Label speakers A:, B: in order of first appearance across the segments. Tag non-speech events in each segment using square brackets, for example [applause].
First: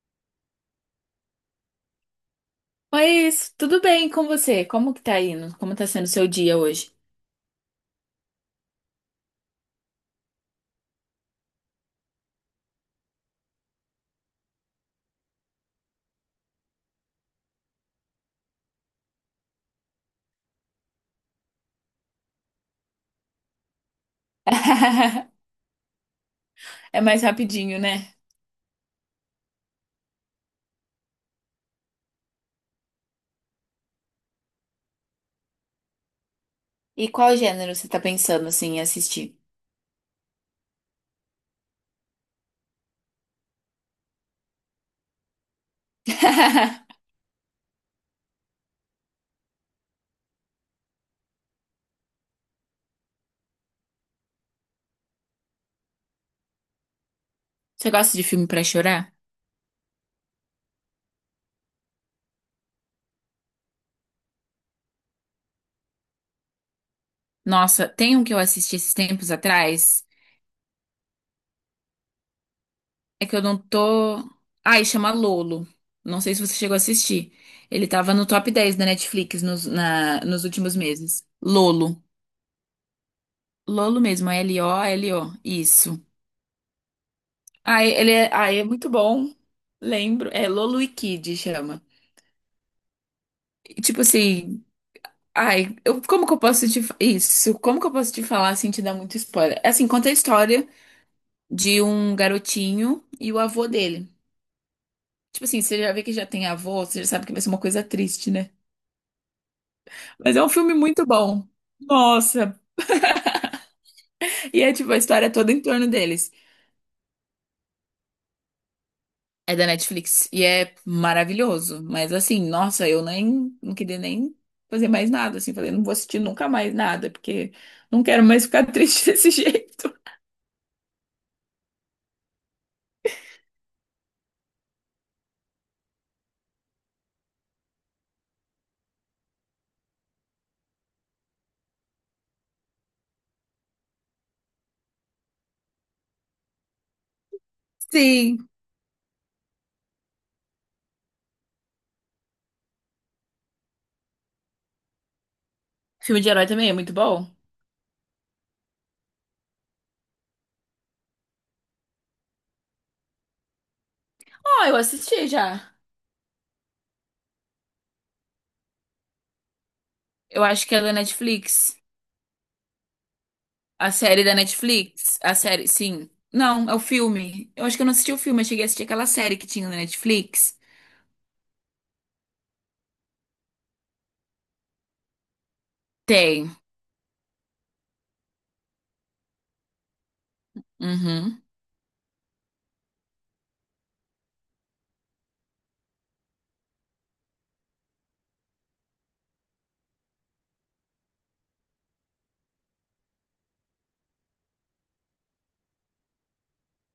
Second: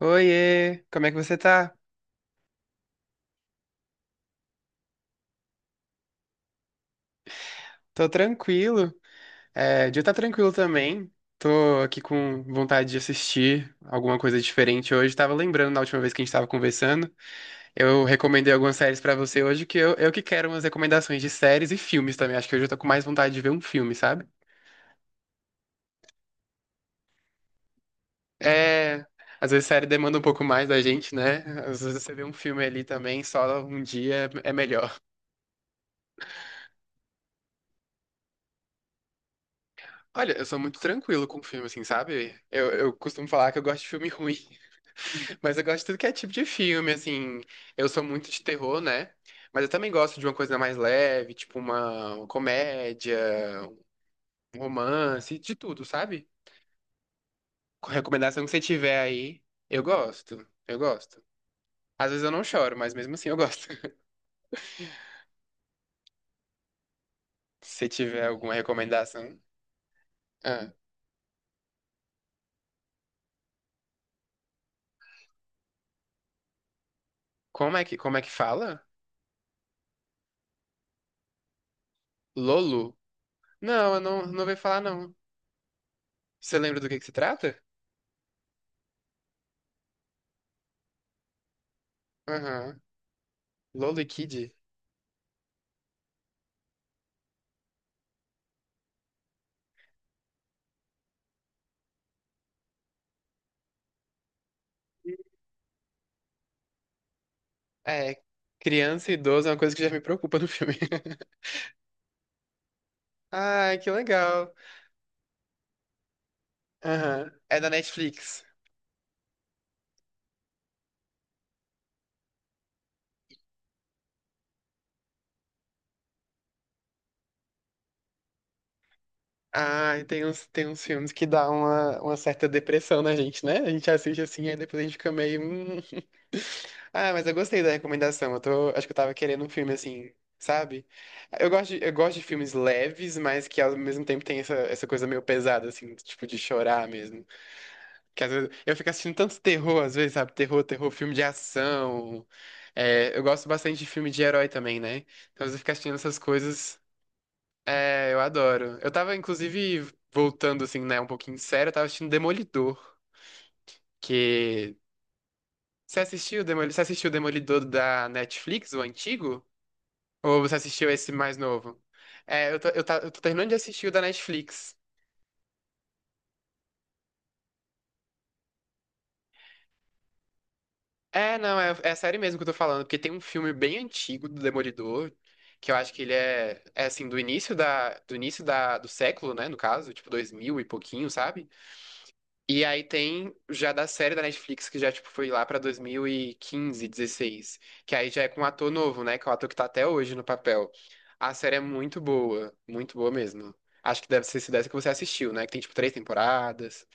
A: Oiê, como é que você tá?
B: Oi, isso. Tudo bem com você? Como que tá indo? Como tá sendo o seu dia hoje?
A: Tô tranquilo. É, o dia tá tranquilo também. Tô aqui com vontade de assistir alguma coisa diferente hoje. Tava lembrando na última vez que a gente tava conversando. Eu recomendei algumas séries pra você hoje, que eu que quero umas recomendações de séries e filmes também. Acho que hoje eu tô com mais vontade de ver um filme, sabe?
B: [laughs] É mais rapidinho, né?
A: É, às vezes série demanda um pouco mais da gente, né? Às vezes você vê um filme ali também, só um dia é melhor. [laughs]
B: E qual gênero você tá pensando assim em assistir?
A: Olha, eu sou muito tranquilo com filme, assim, sabe? Eu costumo falar que eu gosto de filme [laughs] ruim. Mas eu gosto de tudo que é tipo de filme,
B: [laughs]
A: assim. Eu sou muito de terror, né? Mas eu também gosto de uma coisa mais leve, tipo uma comédia, um romance, de tudo, sabe?
B: Você
A: Com
B: gosta de
A: recomendação
B: filme
A: que você
B: pra
A: tiver
B: chorar?
A: aí, eu gosto. Eu gosto. Às vezes eu não choro, mas mesmo assim eu gosto. [laughs] Se
B: Nossa, tem
A: tiver
B: um que eu
A: alguma
B: assisti esses tempos
A: recomendação.
B: atrás.
A: Ah,
B: É que eu não tô. Ai, chama Lolo. Não sei se você chegou a assistir.
A: como é
B: Ele
A: que,
B: tava
A: como é
B: no
A: que
B: top 10
A: fala?
B: da Netflix nos, nos últimos meses. Lolo.
A: Lolo? Não, eu
B: Lolo
A: não,
B: mesmo,
A: não ouvi falar, não.
B: L-O-L-O. Isso.
A: Você lembra do que se trata?
B: Ah, ele é, ah, é muito bom. Lembro. É Lolo e Kid chama.
A: Aham.
B: E,
A: Lolo
B: tipo
A: e Kid?
B: assim, ai, eu, como que eu posso te fa- isso? Como que eu posso te falar sem te dar muito spoiler? É assim, conta a história de um garotinho e o avô dele. Tipo assim, você já vê que já tem avô, você já sabe que vai ser uma coisa
A: É,
B: triste, né?
A: criança e idoso é uma coisa que já me
B: Mas
A: preocupa
B: é
A: no
B: um filme
A: filme.
B: muito
A: [laughs]
B: bom. Nossa.
A: Ai, que legal.
B: E é tipo a história é toda em torno deles.
A: Aham. É da Netflix.
B: É da Netflix e é maravilhoso. Mas assim, nossa, eu nem não queria nem fazer mais nada. Assim, falei, não vou assistir nunca mais nada, porque não quero mais ficar [laughs] triste desse jeito.
A: Ai, tem uns filmes que dá uma certa depressão na gente, né? A gente assiste assim, e depois a gente fica meio "hum, hum". Ah, mas eu gostei da recomendação. Eu tô, acho que eu tava querendo um filme assim, sabe? Eu gosto de filmes leves, mas que ao mesmo tempo tem essa coisa meio pesada, assim, tipo de chorar mesmo. Que às vezes
B: Sim.
A: eu fico assistindo tanto terror, às vezes, sabe? Terror, terror, filme de ação. É, eu gosto bastante de filme de herói também, né? Então, às vezes eu fico assistindo essas
B: Filme de herói também é
A: coisas.
B: muito bom?
A: É, eu adoro. Eu tava, inclusive, voltando, assim, né, um pouquinho sério, eu tava assistindo Demolidor,
B: Ó, eu
A: que...
B: assisti já.
A: Você assistiu o Demolidor da Netflix, o antigo? Ou
B: Eu
A: você
B: acho que é
A: assistiu
B: da
A: esse mais
B: Netflix.
A: novo? Eu tô terminando de assistir o
B: A
A: da
B: série da
A: Netflix.
B: Netflix. A série, sim. Não, é o filme. Eu acho que eu não assisti o filme, eu cheguei a assistir aquela série que tinha na Netflix.
A: É, não, é a série mesmo que eu tô falando, porque tem um filme bem antigo do Demolidor, que eu acho que ele
B: Tem.
A: é assim, do início da, do século, né, no caso, tipo 2000 e pouquinho,
B: Uhum.
A: sabe? E aí tem já da série da Netflix, que já, tipo, foi lá pra 2015, 16. Que aí já é com um ator novo, né? Que é o ator que tá até hoje no papel. A série é muito boa mesmo. Acho que deve ser se dessa que você assistiu, né? Que tem, tipo, três temporadas.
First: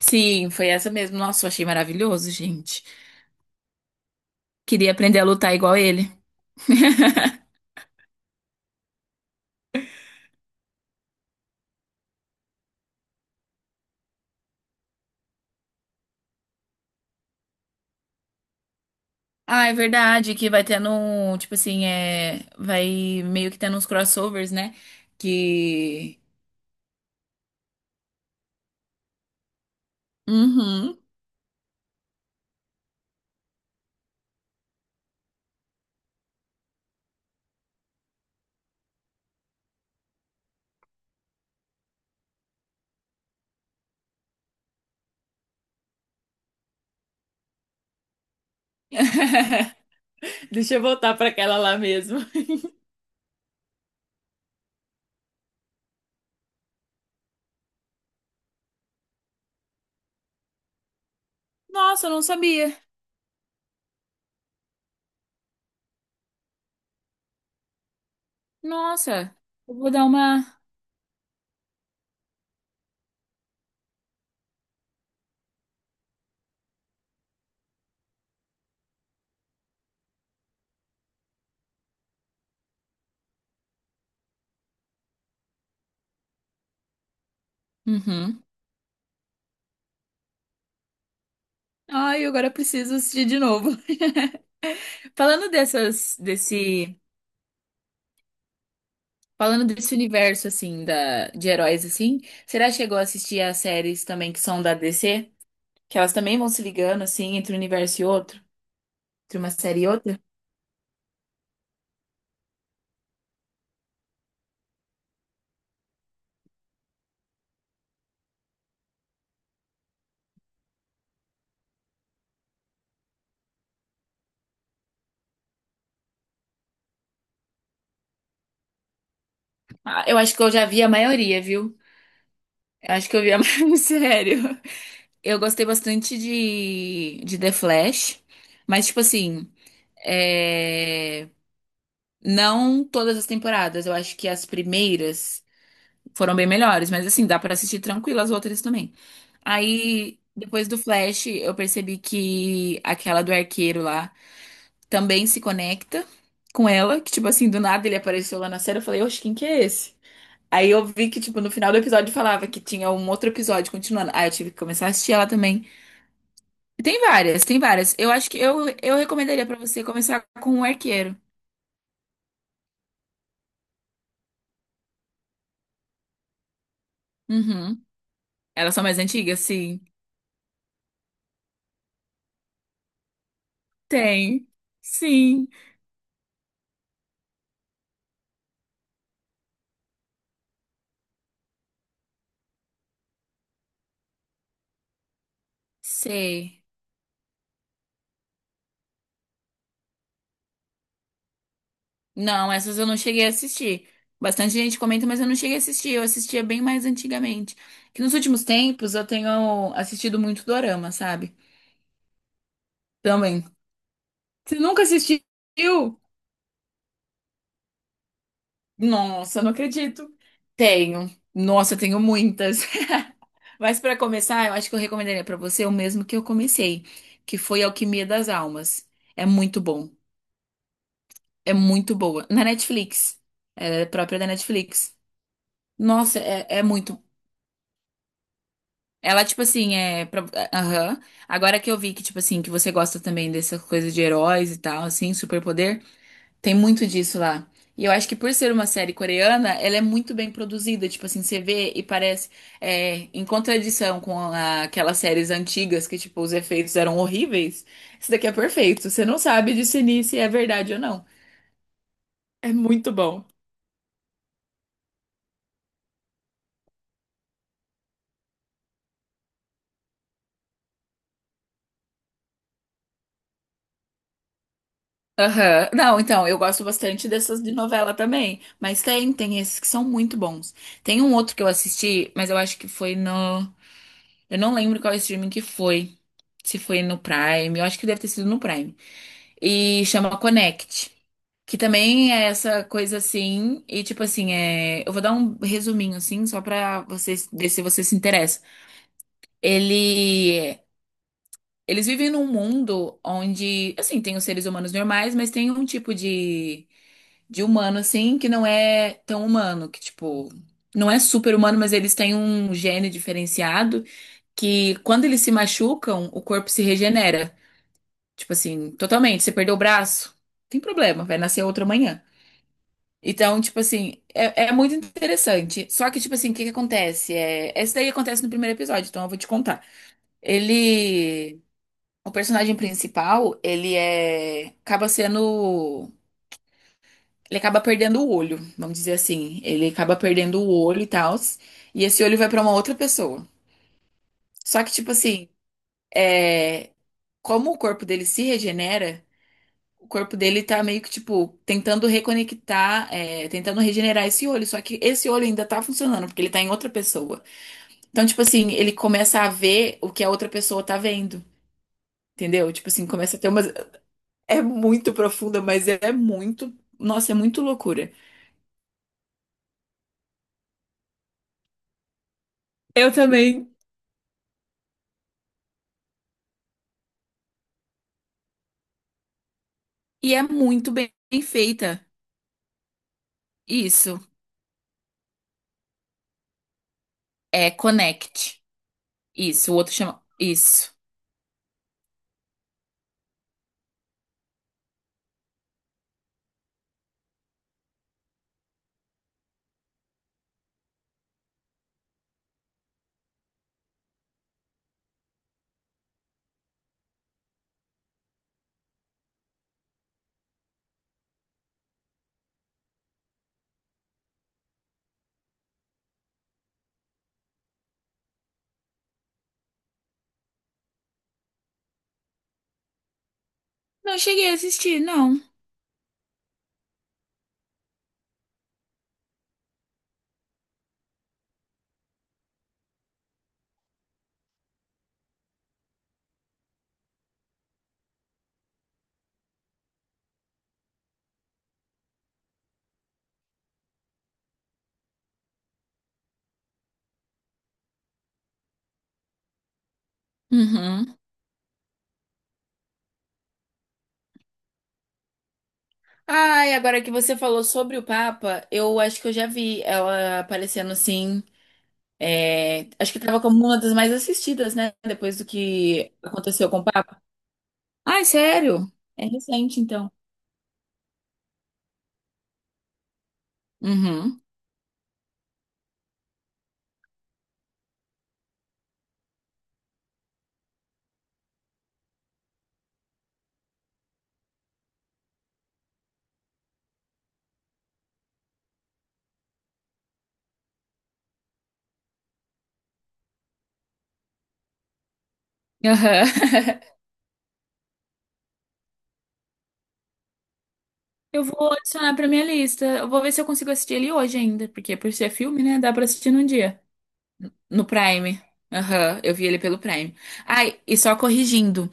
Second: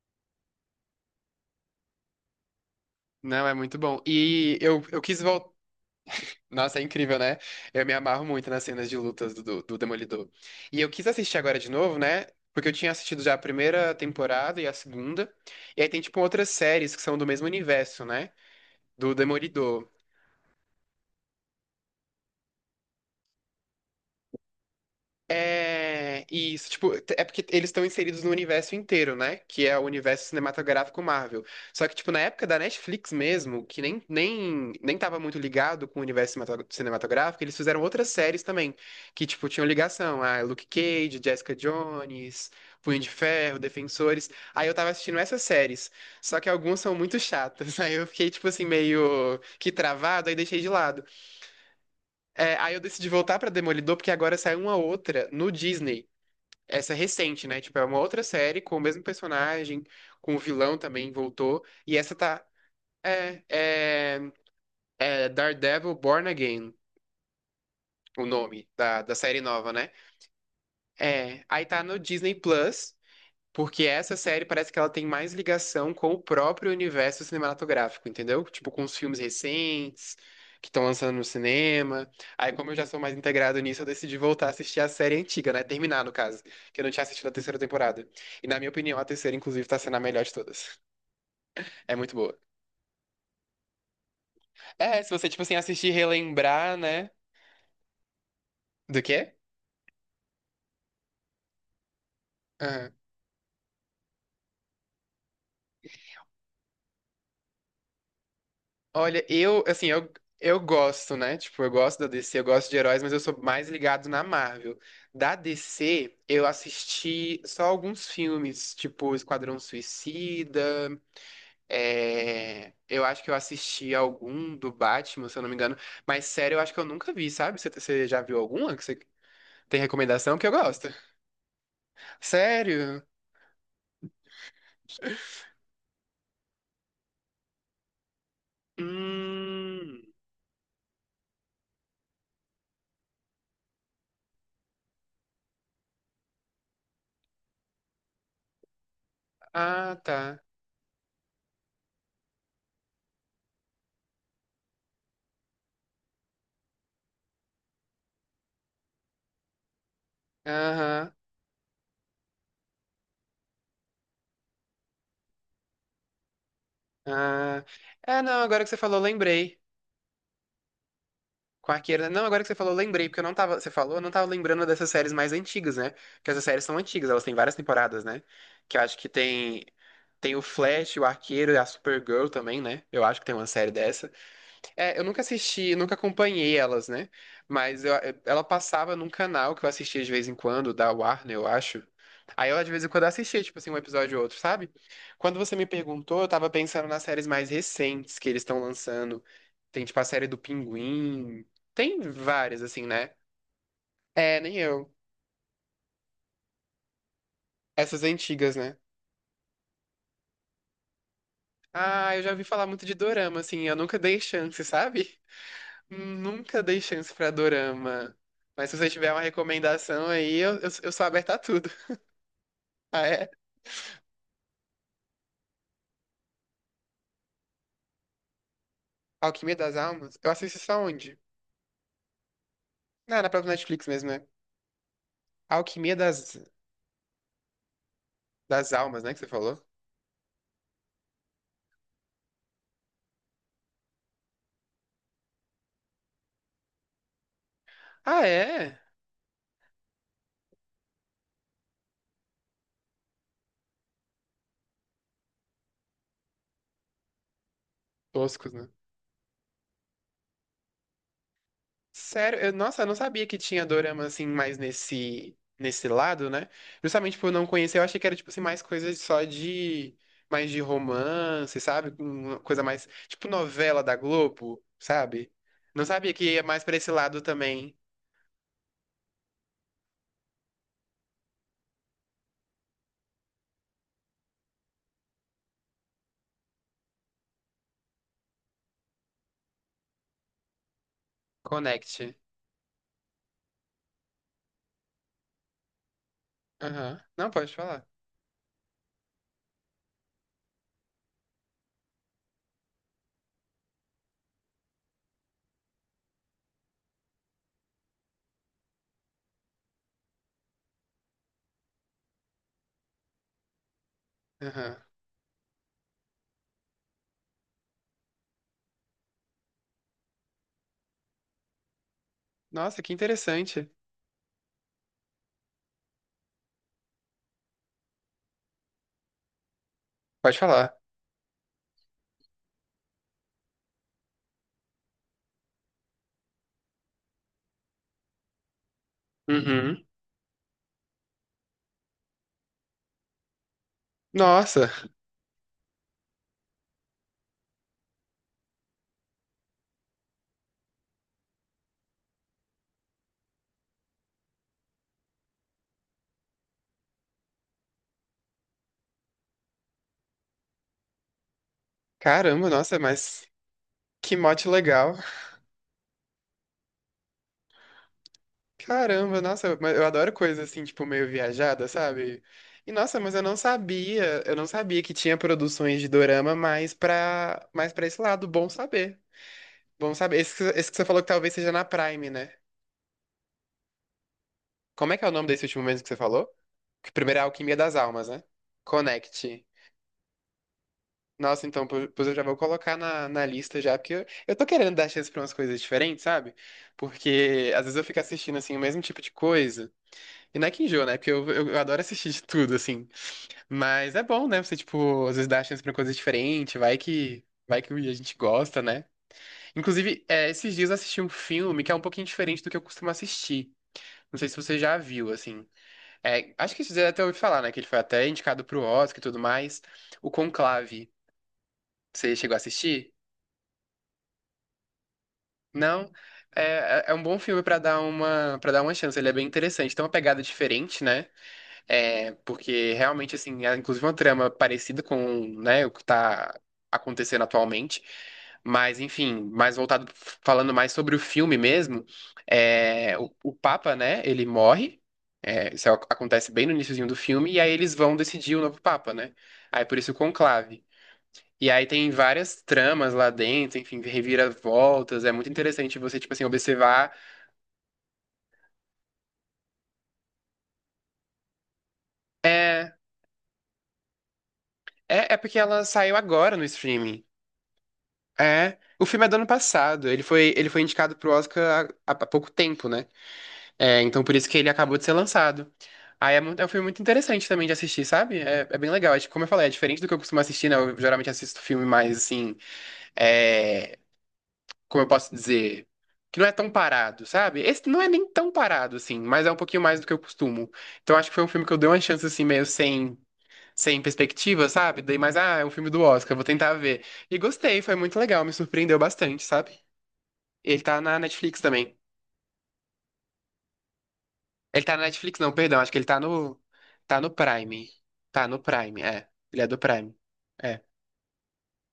B: Sim, foi essa mesmo. Nossa, eu achei maravilhoso, gente.
A: Não, é muito bom. E eu,
B: Queria
A: eu
B: aprender
A: quis
B: a
A: voltar.
B: lutar igual ele.
A: Nossa, é
B: [laughs]
A: incrível, né? Eu me amarro muito nas cenas de lutas do Demolidor. E eu quis assistir agora de novo, né? Porque eu tinha assistido já a primeira temporada e a segunda. E aí tem, tipo, outras séries que são do mesmo universo, né? Do
B: Ah, é
A: Demolidor.
B: verdade que vai tendo um, tipo assim, é, vai meio que tendo uns crossovers, né? Que.
A: É isso, tipo, é porque eles estão inseridos no universo inteiro, né? Que é o universo
B: Uhum.
A: cinematográfico Marvel. Só que, tipo, na época da Netflix mesmo, que nem tava muito ligado com o universo cinematográfico, eles fizeram outras séries também, que, tipo, tinham ligação. Ah, Luke Cage, Jessica Jones, Punho de Ferro, Defensores. Aí eu tava assistindo essas séries, só que algumas são muito chatas. [laughs] Aí eu fiquei, tipo assim, meio que
B: [laughs]
A: travado, aí deixei de
B: Deixa eu
A: lado.
B: voltar pra aquela lá mesmo.
A: É, aí eu decidi voltar pra Demolidor, porque agora saiu uma outra no Disney. Essa é recente, né? Tipo, é uma outra série com o mesmo personagem, com o vilão também voltou.
B: [laughs]
A: E
B: Nossa, eu
A: essa
B: não
A: tá.
B: sabia.
A: É, é, é Daredevil Born Again, o nome da
B: Nossa,
A: série nova,
B: eu vou
A: né?
B: dar uma.
A: É, aí tá no Disney Plus. Porque essa série parece que ela tem mais ligação com o próprio universo cinematográfico, entendeu? Tipo, com os filmes recentes que estão lançando no cinema. Aí, como eu já sou mais integrado nisso, eu decidi voltar a assistir a série antiga, né? Terminar, no caso, que eu não tinha assistido a terceira temporada.
B: Uhum.
A: E, na minha opinião, a terceira, inclusive, tá sendo a melhor de todas. É muito
B: Ai,
A: boa.
B: agora eu preciso assistir de novo.
A: É, se
B: [laughs]
A: você, tipo
B: Falando
A: assim, assistir e
B: dessas,
A: relembrar,
B: desse,
A: né? Do quê?
B: falando desse universo assim da de heróis assim, será que
A: Ah.
B: chegou a assistir as séries também que são da DC? Que elas também vão se ligando assim entre um universo e outro,
A: Olha,
B: entre uma
A: eu,
B: série
A: assim,
B: e
A: eu,
B: outra?
A: eu gosto, né? Tipo, eu gosto da DC, eu gosto de heróis, mas eu sou mais ligado na Marvel. Da DC, eu assisti só alguns filmes, tipo Esquadrão Suicida, eu acho que eu assisti algum do Batman, se eu não me engano, mas sério, eu acho que eu nunca vi, sabe? Você já viu alguma que você tem
B: Ah, eu acho
A: recomendação
B: que
A: que
B: eu
A: eu
B: já vi
A: gosto?
B: a maioria, viu? Eu
A: Sério?
B: acho que eu vi a [laughs] maioria, sério. Eu gostei bastante de The Flash, mas, tipo assim,
A: Hum...
B: é, não todas as temporadas. Eu acho que as primeiras foram bem melhores, mas, assim, dá pra assistir tranquilo as outras também.
A: Ah,
B: Aí,
A: tá.
B: depois do Flash, eu percebi que aquela do arqueiro lá também se conecta com ela, que, tipo assim, do nada ele apareceu lá na série. Eu falei, oxe, quem que é esse? Aí eu vi
A: Aham.
B: que, tipo, no final do episódio falava que tinha um outro episódio continuando. Aí eu tive que começar a assistir ela também. E tem várias, tem
A: Ah,
B: várias. Eu
A: é,
B: acho que
A: não,
B: eu,
A: agora que você
B: eu
A: falou,
B: recomendaria pra
A: lembrei.
B: você começar com o Arqueiro.
A: Quarqueira. Não, agora que você falou, eu lembrei, porque eu não tava. Você falou, eu não tava lembrando dessas séries mais antigas, né? Porque essas séries são antigas, elas têm várias
B: Uhum.
A: temporadas, né?
B: Elas
A: Que eu
B: são
A: acho
B: mais
A: que
B: antigas?
A: tem.
B: Sim.
A: Tem o Flash, o Arqueiro, a Supergirl também, né? Eu acho que tem uma série dessa.
B: Tem.
A: É, eu nunca
B: Sim.
A: assisti, nunca acompanhei elas, né? Mas ela passava num canal que eu assistia de vez em quando, da Warner, eu acho. Aí eu de vez em quando assistia, tipo assim, um episódio ou outro, sabe? Quando você me perguntou, eu tava
B: Sei.
A: pensando nas séries mais recentes que eles estão lançando. Tem, tipo, a série do Pinguim. Tem
B: Não,
A: várias,
B: essas
A: assim,
B: eu não
A: né?
B: cheguei a assistir.
A: É,
B: Bastante
A: nem
B: gente
A: eu.
B: comenta, mas eu não cheguei a assistir. Eu assistia bem mais antigamente. Que
A: Essas
B: nos últimos
A: antigas, né?
B: tempos eu tenho assistido muito dorama, sabe?
A: Ah, eu já ouvi falar muito de dorama,
B: Também.
A: assim. Eu nunca dei
B: Você
A: chance,
B: nunca
A: sabe?
B: assistiu?
A: Nunca dei chance pra dorama. Mas se você tiver uma
B: Nossa, não
A: recomendação
B: acredito.
A: aí, eu sou
B: Tenho.
A: aberta a tudo.
B: Nossa, eu tenho
A: [laughs]
B: muitas.
A: Ah,
B: [laughs]
A: é?
B: Mas para começar, eu acho que eu recomendaria para você o mesmo que eu comecei, que foi Alquimia das Almas. É
A: Alquimia
B: muito
A: das
B: bom.
A: Almas? Eu assisto isso aonde?
B: É muito boa. Na Netflix.
A: Ah, na própria
B: Ela é
A: Netflix mesmo,
B: própria
A: né?
B: da Netflix.
A: Alquimia
B: Nossa,
A: das,
B: é, é muito.
A: das Almas, né? Que
B: Ela,
A: você
B: tipo
A: falou?
B: assim, Aham. Agora que eu vi que, tipo assim, que você gosta também dessa coisa de heróis e tal, assim, superpoder. Tem muito disso lá. E eu acho que
A: Ah,
B: por ser uma
A: é?
B: série coreana, ela é muito bem produzida. Tipo assim, você vê e parece é, em contradição com aquelas séries antigas que, tipo, os efeitos eram horríveis. Isso daqui é
A: Toscos, né?
B: perfeito. Você não sabe discernir se é verdade ou não.
A: Sério,
B: É
A: nossa, eu
B: muito
A: não
B: bom.
A: sabia que tinha dorama assim mais nesse lado, né? Justamente por não conhecer, eu achei que era tipo assim mais coisa só de mais de romance, sabe? Uma coisa mais tipo novela da Globo, sabe?
B: Aham.
A: Não
B: Não,
A: sabia
B: então,
A: que
B: eu
A: ia mais
B: gosto
A: pra esse
B: bastante
A: lado
B: dessas de
A: também.
B: novela também. Mas tem, tem esses que são muito bons. Tem um outro que eu assisti, mas eu acho que foi no. Eu não lembro qual streaming que foi. Se foi no Prime. Eu acho que deve ter sido no Prime. E chama Connect. Que
A: Connect.
B: também é essa coisa assim, e tipo assim, é... eu vou dar um resuminho assim, só pra
A: Aham. Não,
B: vocês ver
A: pode
B: se você
A: falar.
B: se interessa. Ele... Eles vivem num mundo onde, assim, tem os seres humanos normais, mas tem um tipo de humano, assim, que não é tão humano, que tipo, não é super humano, mas eles têm um gene diferenciado
A: Aham.
B: que quando eles se machucam, o corpo se regenera. Tipo assim, totalmente. Você perdeu o braço, tem problema, vai nascer outro amanhã.
A: Nossa, que
B: Então, tipo
A: interessante.
B: assim, é, é muito interessante. Só que, tipo assim, o que que acontece? É, essa daí acontece no primeiro episódio, então eu vou te contar.
A: Pode falar.
B: Ele, o personagem principal, ele é, acaba sendo, ele acaba perdendo o olho, vamos dizer assim. Ele
A: Uhum.
B: acaba perdendo o olho e tal, e esse olho vai pra uma outra pessoa. Só que,
A: Nossa,
B: tipo assim, é, como o corpo dele se regenera. O corpo dele tá meio que, tipo, tentando reconectar, é, tentando regenerar esse olho. Só que esse olho ainda tá funcionando, porque ele tá em outra pessoa. Então, tipo assim, ele começa a ver o que a outra pessoa tá vendo.
A: caramba,
B: Entendeu? Tipo
A: nossa,
B: assim, começa a
A: mas
B: ter umas.
A: que
B: É
A: mote
B: muito
A: legal.
B: profunda, mas é muito. Nossa, é muito loucura.
A: Caramba, nossa, mas eu adoro coisa assim, tipo, meio viajada, sabe? E
B: Eu
A: nossa, mas eu não
B: também.
A: sabia, eu não sabia que tinha produções de dorama mais pra esse lado, bom saber. Bom
B: E
A: saber.
B: é
A: Esse, que-
B: muito
A: esse que você
B: bem
A: falou que talvez seja na
B: feita.
A: Prime, né?
B: Isso.
A: Como é que é o nome desse último mesmo que você falou? Que primeiro é
B: É
A: Alquimia das Almas, né?
B: Connect.
A: Connect.
B: Isso. O outro chama. Isso.
A: Nossa, então, pois eu já vou colocar na lista já, porque eu tô querendo dar chance pra umas coisas diferentes, sabe? Porque às vezes eu fico assistindo, assim, o mesmo tipo de coisa. E não é que enjoa, né? Porque eu adoro assistir de tudo, assim. Mas é bom, né? Você, tipo, às vezes dá chance pra coisas diferentes, vai que a gente gosta, né? Inclusive, é, esses dias eu assisti um filme que é um pouquinho diferente do que eu costumo assistir. Não sei se você já viu, assim. É, acho que você até ouviu falar, né? Que ele foi até indicado pro Oscar e tudo mais. O Conclave. Você chegou a assistir?
B: Não cheguei a assistir, não.
A: Não? É um bom filme pra para dar uma chance. Ele é bem interessante. Tem uma pegada diferente, né? É, porque realmente, assim, é inclusive uma trama parecida com, né, o que tá acontecendo atualmente. Mas, enfim, mais voltado, falando mais sobre o filme mesmo, é, o Papa, né, ele morre. É, isso acontece bem no iniciozinho do filme, e aí eles vão decidir o novo Papa, né? Aí por isso o conclave.
B: Uhum.
A: E aí tem várias tramas lá dentro, enfim, reviravoltas. É muito interessante você, tipo assim,
B: Ai, agora que
A: observar.
B: você falou sobre o Papa, eu acho que eu já vi ela aparecendo assim. É,
A: É,
B: acho que tava como uma das mais assistidas, né?
A: é
B: Depois do
A: porque ela
B: que
A: saiu agora no
B: aconteceu com o Papa.
A: streaming.
B: Ai,
A: É,
B: sério?
A: o
B: É
A: filme é do ano
B: recente,
A: passado.
B: então.
A: Ele foi indicado pro Oscar há pouco tempo, né? É, então por
B: Uhum.
A: isso que ele acabou de ser lançado. Aí é um filme muito interessante também de assistir, sabe? É bem legal. Acho que, como eu falei, é diferente do que eu costumo assistir, né? Eu geralmente assisto filme mais assim, é, como eu posso dizer, que não é tão parado, sabe? Esse não é nem tão parado, assim, mas é um pouquinho mais do que eu costumo. Então acho que foi um filme que eu dei uma chance assim, meio sem perspectiva, sabe? Dei mais, ah, é um filme do Oscar, vou tentar
B: Aham. [laughs]
A: ver. E gostei, foi muito legal, me surpreendeu bastante, sabe? Ele tá na
B: Eu
A: Netflix
B: vou
A: também.
B: adicionar pra minha lista. Eu vou ver se eu consigo assistir ele hoje ainda,
A: Ele tá
B: porque
A: na
B: por ser
A: Netflix, não,
B: filme, né?
A: perdão. Acho
B: Dá
A: que
B: pra
A: ele tá
B: assistir num
A: no.
B: dia.
A: Tá no
B: No
A: Prime.
B: Prime.
A: Tá no Prime,
B: Aham,
A: é.
B: eu vi ele
A: Ele é do
B: pelo Prime.
A: Prime.
B: Ai,
A: É.
B: e só corrigindo,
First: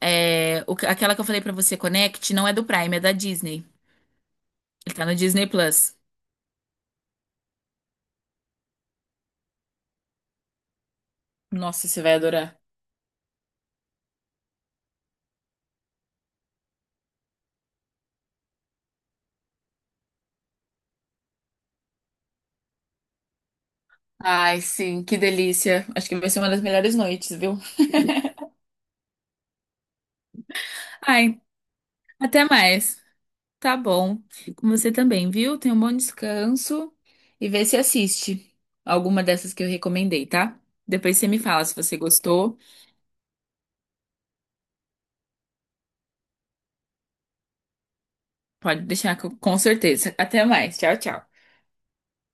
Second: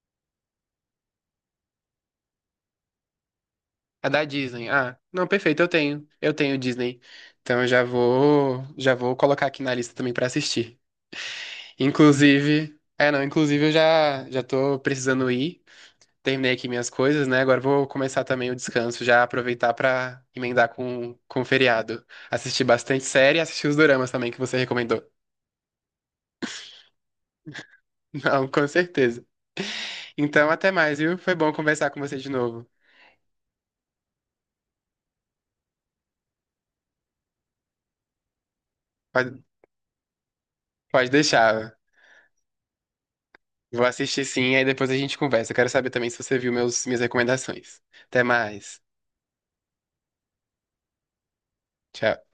B: é, aquela que eu falei pra você, Connect, não é do Prime, é da Disney.
A: É da Disney.
B: Ele
A: Ah,
B: tá no
A: não,
B: Disney
A: perfeito, eu
B: Plus.
A: tenho. Eu tenho Disney. Então eu já vou. Já vou colocar aqui na lista também pra assistir.
B: Nossa, você vai adorar.
A: Inclusive. É, não, inclusive eu já tô precisando ir. Terminei aqui minhas coisas, né? Agora eu vou começar também o descanso, já aproveitar pra emendar com o feriado. Assistir bastante série e assistir os doramas também que você
B: Ai,
A: recomendou.
B: sim,
A: [laughs]
B: que delícia. Acho que vai ser uma das melhores noites, viu?
A: Não, com certeza. Então, até mais, viu? Foi
B: Ai,
A: bom conversar com você de
B: até
A: novo.
B: mais. Tá bom. Com você também, viu? Tenha um bom descanso e vê se assiste alguma
A: Pode,
B: dessas que eu recomendei, tá?
A: pode
B: Depois você me fala se
A: deixar.
B: você gostou.
A: Vou assistir sim, aí depois a gente conversa. Eu quero saber também se você viu meus, minhas recomendações. Até mais.
B: Pode deixar que eu- Com certeza. Até mais. Tchau, tchau.
A: Tchau.